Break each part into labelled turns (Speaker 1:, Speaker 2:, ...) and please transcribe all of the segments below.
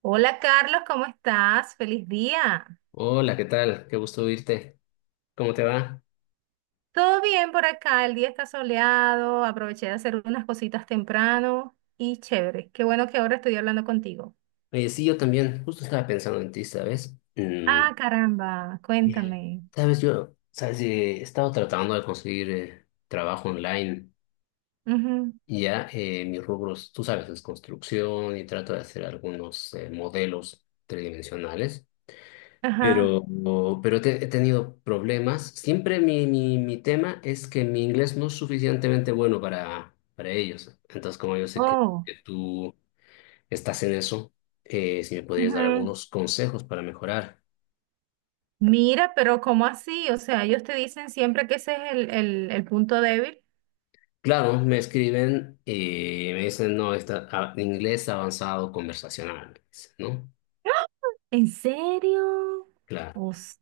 Speaker 1: Hola Carlos, ¿cómo estás? Feliz día.
Speaker 2: Hola, ¿qué tal? Qué gusto oírte. ¿Cómo te va?
Speaker 1: Todo bien por acá, el día está soleado, aproveché de hacer unas cositas temprano y chévere. Qué bueno que ahora estoy hablando contigo.
Speaker 2: Sí, yo también. Justo estaba pensando en ti, ¿sabes?
Speaker 1: Ah, caramba,
Speaker 2: Eh,
Speaker 1: cuéntame.
Speaker 2: sabes, he estado tratando de conseguir trabajo online.
Speaker 1: Ujú.
Speaker 2: Y ya, mis rubros, tú sabes, es construcción y trato de hacer algunos modelos tridimensionales.
Speaker 1: Ajá.
Speaker 2: Pero, pero he tenido problemas. Siempre mi tema es que mi inglés no es suficientemente bueno para ellos. Entonces, como yo sé que
Speaker 1: Oh,
Speaker 2: que tú estás en eso, si me podrías dar
Speaker 1: ujú.
Speaker 2: algunos consejos para mejorar.
Speaker 1: Mira, pero ¿cómo así? O sea, ellos te dicen siempre que ese es el punto débil.
Speaker 2: Claro, me escriben y me dicen, no, inglés avanzado conversacional, me dicen, ¿no?
Speaker 1: ¿En serio?
Speaker 2: Claro.
Speaker 1: O sea,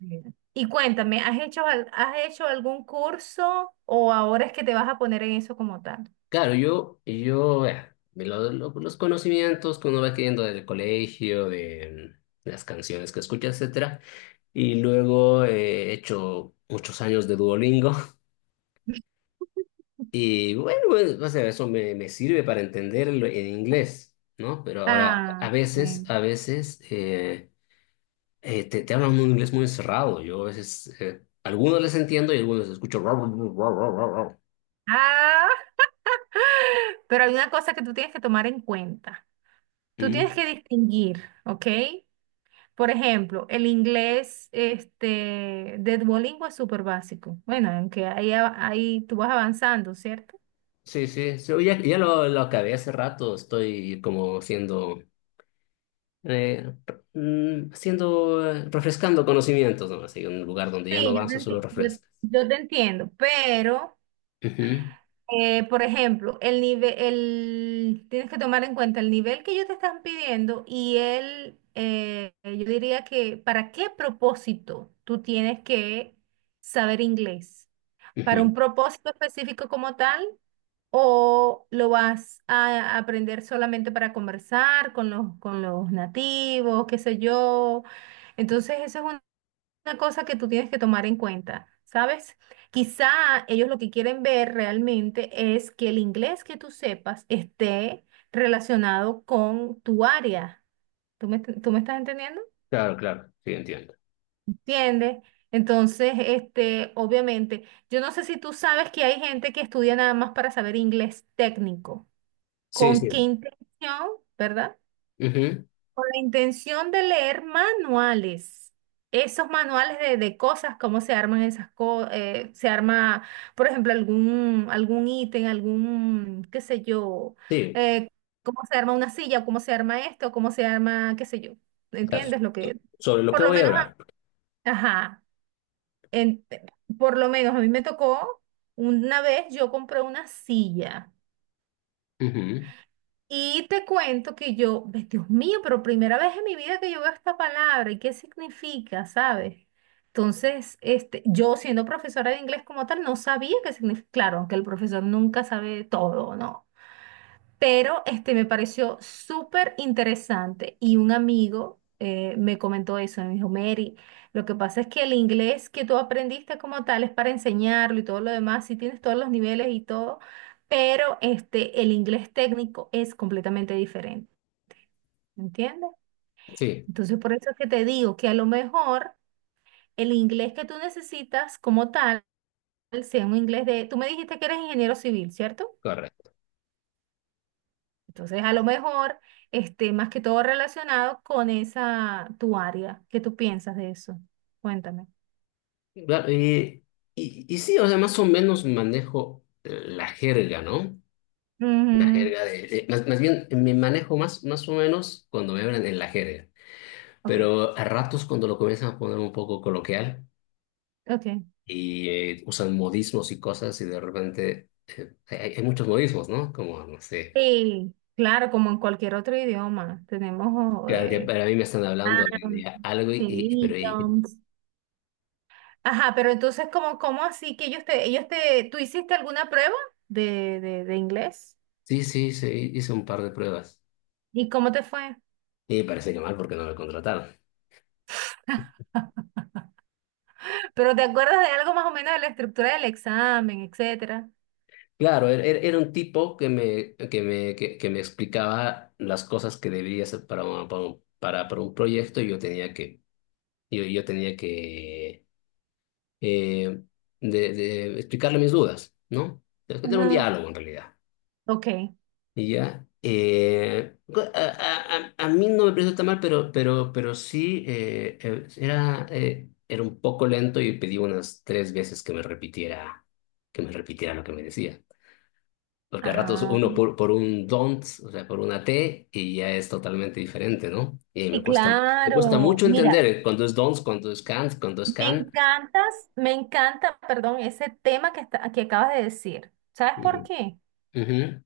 Speaker 1: y cuéntame, ¿has hecho, has hecho algún curso o ahora es que te vas a poner en eso como tal?
Speaker 2: Claro, yo, de lo- los conocimientos que uno va adquiriendo del colegio, de las canciones que escucha, etcétera. Y luego, he hecho muchos años de Duolingo. Y bueno, pues, o sea, eso me sirve para entenderlo en inglés, ¿no? Pero ahora,
Speaker 1: Ah, ok.
Speaker 2: a veces te hablan un inglés muy cerrado. Yo a veces, algunos les entiendo y algunos escucho. "Rau, rau, rau, rau, rau, rau, rau".
Speaker 1: Ah, pero hay una cosa que tú tienes que tomar en cuenta. Tú
Speaker 2: ¿Mm?
Speaker 1: tienes que distinguir, ¿ok? Por ejemplo, el inglés este, de Duolingo es súper básico. Bueno, aunque ahí, ahí tú vas avanzando, ¿cierto?
Speaker 2: Sí, sí, sí, ya, lo acabé hace rato. Estoy como eh, siendo, refrescando conocimientos, ¿no? Así, un lugar donde ya no
Speaker 1: Sí,
Speaker 2: avanzo, solo refrescas.
Speaker 1: yo te entiendo, pero
Speaker 2: Ujú,
Speaker 1: Por ejemplo, tienes que tomar en cuenta el nivel que ellos te están pidiendo y el, yo diría que para qué propósito tú tienes que saber inglés. ¿Para un
Speaker 2: ujú.
Speaker 1: propósito específico como tal o lo vas a aprender solamente para conversar con con los nativos, qué sé yo? Entonces, eso es una cosa que tú tienes que tomar en cuenta, ¿sabes? Quizá ellos lo que quieren ver realmente es que el inglés que tú sepas esté relacionado con tu área. Tú me estás entendiendo?
Speaker 2: Claro, claro, sí, entiendo.
Speaker 1: ¿Entiendes? Entonces, este, obviamente, yo no sé si tú sabes que hay gente que estudia nada más para saber inglés técnico.
Speaker 2: Sí,
Speaker 1: ¿Con qué
Speaker 2: sí.
Speaker 1: intención, verdad?
Speaker 2: Ujú.
Speaker 1: La intención de leer manuales, esos manuales de cosas, cómo se arman esas cosas, se arma, por ejemplo, algún ítem, algún, qué sé yo,
Speaker 2: Sí.
Speaker 1: eh, cómo se arma una silla, cómo se arma esto, cómo se arma, qué sé yo,
Speaker 2: O sea,
Speaker 1: ¿entiendes lo
Speaker 2: so-
Speaker 1: que?
Speaker 2: sobre lo que
Speaker 1: Por lo
Speaker 2: voy a
Speaker 1: menos,
Speaker 2: hablar.
Speaker 1: ajá, en- por lo menos a mí me tocó, una vez yo compré una silla.
Speaker 2: Ujú.
Speaker 1: Y te cuento que yo, ve, Dios mío, pero primera vez en mi vida que yo veo esta palabra y qué significa, ¿sabes? Entonces, este, yo siendo profesora de inglés como tal, no sabía qué significa. Claro, que el profesor nunca sabe todo, ¿no? Pero este me pareció súper interesante y un amigo me comentó eso, me dijo, Mary, lo que pasa es que el inglés que tú aprendiste como tal es para enseñarlo y todo lo demás, si tienes todos los niveles y todo, pero este el inglés técnico es completamente diferente, ¿entiendes?
Speaker 2: Sí.
Speaker 1: Entonces por eso es que te digo que a lo mejor el inglés que tú necesitas como tal sea un inglés de, tú me dijiste que eres ingeniero civil, ¿cierto?
Speaker 2: Correcto.
Speaker 1: Entonces, a lo mejor esté más que todo relacionado con esa tu área. ¿Qué tú piensas de eso? Cuéntame.
Speaker 2: Claro, y sí, o sea, más o menos manejo la jerga, ¿no? La
Speaker 1: Ujú.
Speaker 2: jerga de, más, más bien me manejo más, más o menos cuando me hablan en la jerga,
Speaker 1: Ok,
Speaker 2: pero a ratos cuando lo comienzan a poner un poco coloquial
Speaker 1: ok.
Speaker 2: y usan modismos y cosas y de repente, hay muchos modismos, ¿no? Como, no sé,
Speaker 1: Sí, claro, como en cualquier otro idioma, tenemos
Speaker 2: claro que para mí me están hablando
Speaker 1: mm,
Speaker 2: de algo y,
Speaker 1: sí,
Speaker 2: y- pero y-
Speaker 1: idioms. Ajá, pero entonces, ¿cómo, cómo así que ellos te, tú hiciste alguna prueba de inglés?
Speaker 2: sí, sí, sí, hice un par de pruebas.
Speaker 1: ¿Y cómo te fue?
Speaker 2: Y parece que mal porque no me contrataron.
Speaker 1: ¿Pero te acuerdas de algo más o menos de la estructura del examen, etcétera?
Speaker 2: Claro, era un tipo que me explicaba las cosas que debería hacer para un proyecto y yo tenía yo tenía que eh, de explicarle mis dudas, ¿no? Era un
Speaker 1: Ajá.
Speaker 2: diálogo en realidad.
Speaker 1: Ok.
Speaker 2: Y ya, a mí no me pareció tan mal, pero, pero sí, era un poco lento y pedí unas tres veces que me repitiera lo que me decía. Porque a ratos
Speaker 1: Ajá.
Speaker 2: uno por un don't, o sea, por una T, y ya es totalmente diferente, ¿no? Y
Speaker 1: Sí,
Speaker 2: me cuesta
Speaker 1: claro.
Speaker 2: mucho entender,
Speaker 1: Mira,
Speaker 2: cuando es don't, cuando es can't, cuando es can.
Speaker 1: me encanta, perdón, ese tema que acabas de decir. ¿Sabes por
Speaker 2: Ujú.
Speaker 1: qué?
Speaker 2: Ujú.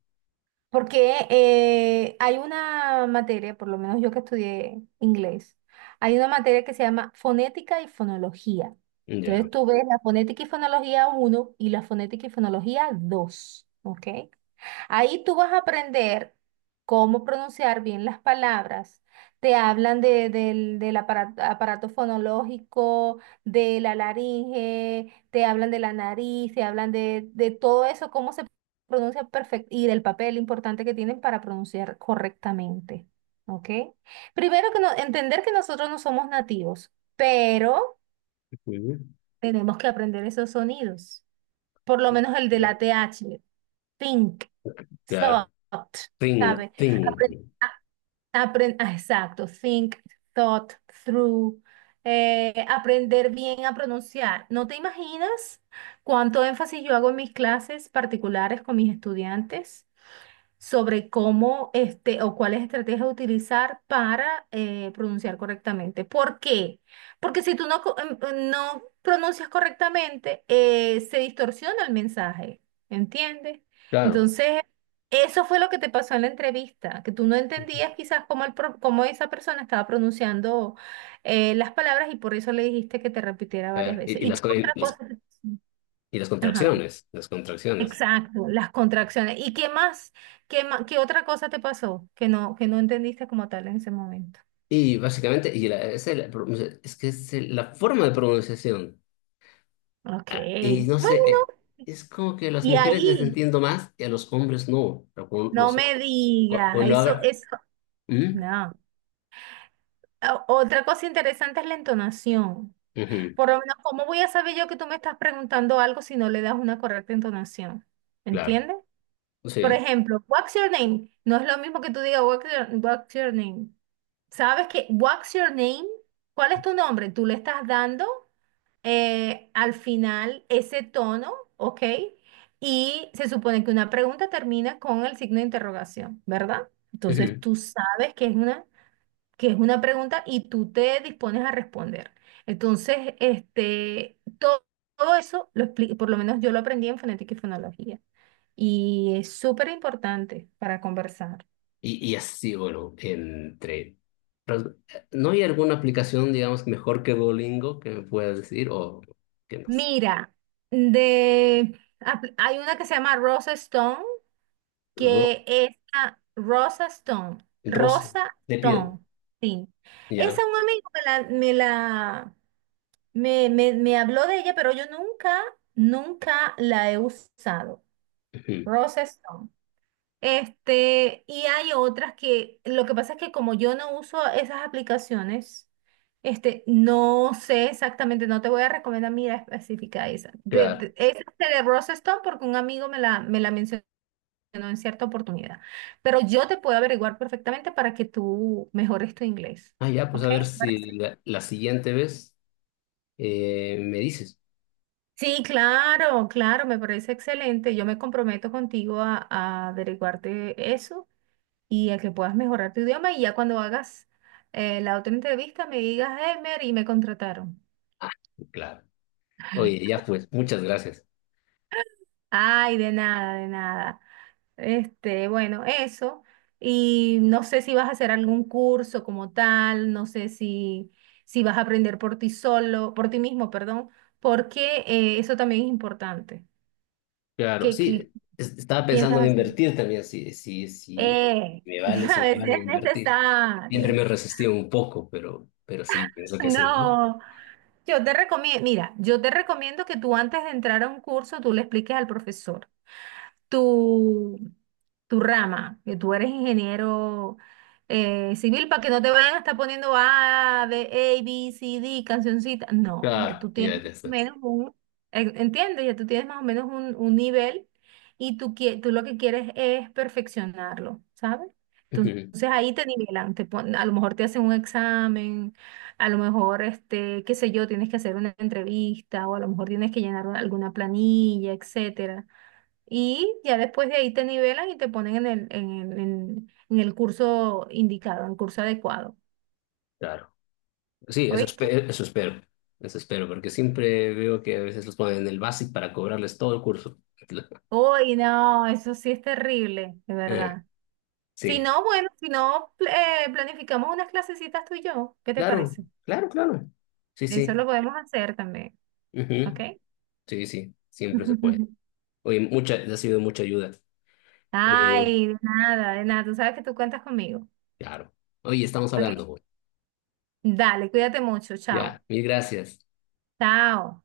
Speaker 1: Porque hay una materia, por lo menos yo que estudié inglés, hay una materia que se llama fonética y fonología.
Speaker 2: Ya.
Speaker 1: Entonces tú ves la fonética y fonología 1 y la fonética y fonología 2, ¿ok? Ahí tú vas a aprender cómo pronunciar bien las palabras. Te hablan del, del aparato, aparato fonológico, de la laringe, te hablan de la nariz, te hablan de todo eso, cómo se pronuncia perfecto y del papel importante que tienen para pronunciar correctamente. ¿Ok? Primero que no, entender que nosotros no somos nativos, pero
Speaker 2: Ujú.
Speaker 1: tenemos que aprender esos sonidos, por lo menos el de
Speaker 2: Ya.
Speaker 1: la TH, think,
Speaker 2: Claro.
Speaker 1: thought,
Speaker 2: Thing,
Speaker 1: ¿sabes? Apren-
Speaker 2: thing.
Speaker 1: a- exacto, think, thought, through, aprender bien a pronunciar. ¿No te imaginas cuánto énfasis yo hago en mis clases particulares con mis estudiantes sobre cómo este o cuáles estrategias utilizar para pronunciar correctamente? ¿Por qué? Porque si tú no, no pronuncias correctamente, se distorsiona el mensaje, ¿entiendes?
Speaker 2: Claro.
Speaker 1: Entonces, eso fue lo que te pasó en la entrevista, que tú no
Speaker 2: Ujú.
Speaker 1: entendías quizás cómo, cómo esa persona estaba pronunciando las palabras y por eso le dijiste que te repitiera varias
Speaker 2: Claro.
Speaker 1: veces.
Speaker 2: Y
Speaker 1: ¿Y
Speaker 2: las,
Speaker 1: qué
Speaker 2: co-
Speaker 1: otra cosa te pasó?
Speaker 2: y las
Speaker 1: Ajá.
Speaker 2: contracciones, las contracciones.
Speaker 1: Exacto, las contracciones. ¿Y qué más? ¿Qué qué otra cosa te pasó que no entendiste como tal en ese momento?
Speaker 2: Y básicamente, es que es la forma de pronunciación.
Speaker 1: Ok.
Speaker 2: Y no sé,
Speaker 1: Bueno,
Speaker 2: es como que a las
Speaker 1: y
Speaker 2: mujeres les
Speaker 1: ahí,
Speaker 2: entiendo más y a los hombres no. Pero con
Speaker 1: no
Speaker 2: los,
Speaker 1: me digas,
Speaker 2: cuando
Speaker 1: eso,
Speaker 2: haga...
Speaker 1: eso,
Speaker 2: ¿Mm?
Speaker 1: no. O- Otra cosa interesante es la entonación.
Speaker 2: Ujú,
Speaker 1: Por lo menos, ¿cómo voy a saber yo que tú me estás preguntando algo si no le das una correcta entonación?
Speaker 2: claro,
Speaker 1: ¿Entiendes? Por
Speaker 2: sí.
Speaker 1: ejemplo, what's your name? No es lo mismo que tú digas what's your name. ¿Sabes que what's your name? ¿Cuál es tu nombre? Tú le estás dando al final ese tono, ¿ok? Y se supone que una pregunta termina con el signo de interrogación, ¿verdad? Entonces
Speaker 2: Ujú.
Speaker 1: tú sabes que es una pregunta y tú te dispones a responder. Entonces, este, todo, eso, por lo menos yo lo aprendí en fonética y fonología. Y es súper importante para conversar.
Speaker 2: Y así, bueno, entre... pero, ¿no hay alguna aplicación, digamos, mejor que Duolingo que me puedas decir? O qué más.
Speaker 1: Mira, de, hay una que se llama Rose Stone,
Speaker 2: Ro
Speaker 1: que es a Rosa Stone,
Speaker 2: Rosa,
Speaker 1: Rosa
Speaker 2: de piel,
Speaker 1: Stone, sí. Esa
Speaker 2: ya.
Speaker 1: un amigo me la, me la, me habló de ella, pero yo nunca, nunca la he usado.
Speaker 2: Ujú.
Speaker 1: Rosa Stone. Este, y hay otras que, lo que pasa es que como yo no uso esas aplicaciones, este, no sé exactamente, no te voy a recomendar, mira, específica esa.
Speaker 2: Claro.
Speaker 1: Esa es de Rosa Stone porque un amigo me la mencionó, ¿no?, en cierta oportunidad. Pero yo te puedo averiguar perfectamente para que tú mejores tu inglés.
Speaker 2: Ah, ya, pues
Speaker 1: ¿Ok?
Speaker 2: a ver
Speaker 1: ¿Te
Speaker 2: si
Speaker 1: parece?
Speaker 2: la siguiente vez, me dices.
Speaker 1: Sí, claro, claro, me parece excelente. Yo me comprometo contigo a averiguarte eso y a que puedas mejorar tu idioma y ya cuando hagas la otra entrevista me digas, hey, Mary, me contrataron.
Speaker 2: Ah, claro. Oye, ya pues, muchas gracias.
Speaker 1: Ay, de nada, de nada. Este, bueno, eso. Y no sé si vas a hacer algún curso como tal, no sé si, si vas a aprender por ti solo, por ti mismo, perdón, porque eso también es importante.
Speaker 2: Claro,
Speaker 1: ¿Qué, qué
Speaker 2: sí, estaba pensando en
Speaker 1: piensas hacer?
Speaker 2: invertir también, si
Speaker 1: Eh,
Speaker 2: me vale, si
Speaker 1: a
Speaker 2: me
Speaker 1: veces
Speaker 2: vale
Speaker 1: es
Speaker 2: invertir. Siempre
Speaker 1: necesario.
Speaker 2: me resistí un poco, pero sí, pienso que sí, ¿no?
Speaker 1: No, yo te recomiendo, mira, yo te recomiendo que tú antes de entrar a un curso, tú le expliques al profesor tu, tu rama, que tú eres ingeniero civil, para que no te vayan a estar poniendo A, B, A, B, C, D, cancioncita. No, ya
Speaker 2: Claro,
Speaker 1: tú
Speaker 2: ya
Speaker 1: tienes
Speaker 2: ya
Speaker 1: más o
Speaker 2: estás.
Speaker 1: menos un, ¿entiendes? Ya tú tienes más o menos un nivel y tú, tú lo que quieres es perfeccionarlo, ¿sabes? Entonces
Speaker 2: Ujú.
Speaker 1: ahí te nivelan, a lo mejor te hacen un examen, a lo mejor, este, qué sé yo, tienes que hacer una entrevista o a lo mejor tienes que llenar alguna planilla, etcétera. Y ya después de ahí te nivelan y te ponen en el, en, en el curso indicado, en el curso adecuado.
Speaker 2: Claro. Sí, eso
Speaker 1: ¿Oíste?
Speaker 2: espero, eso espero, eso espero, porque siempre veo que a veces los ponen en el básico para cobrarles todo el curso.
Speaker 1: Uy, no, eso sí es terrible, de
Speaker 2: Eh,
Speaker 1: verdad. Si
Speaker 2: sí,
Speaker 1: no, bueno, si no, planificamos unas clasecitas tú y yo. ¿Qué te
Speaker 2: claro,
Speaker 1: parece?
Speaker 2: claro, claro. Sí,
Speaker 1: Eso
Speaker 2: sí.
Speaker 1: lo podemos hacer también, ¿ok?
Speaker 2: Ujú. Sí, sí, siempre se puede. Oye, mucha, ha sido mucha ayuda. Eh,
Speaker 1: Ay, de nada, de nada. Tú sabes que tú cuentas conmigo,
Speaker 2: claro. Oye, estamos hablando.
Speaker 1: ¿ok? Dale, cuídate mucho.
Speaker 2: Ya,
Speaker 1: Chao.
Speaker 2: mil gracias.
Speaker 1: Chao.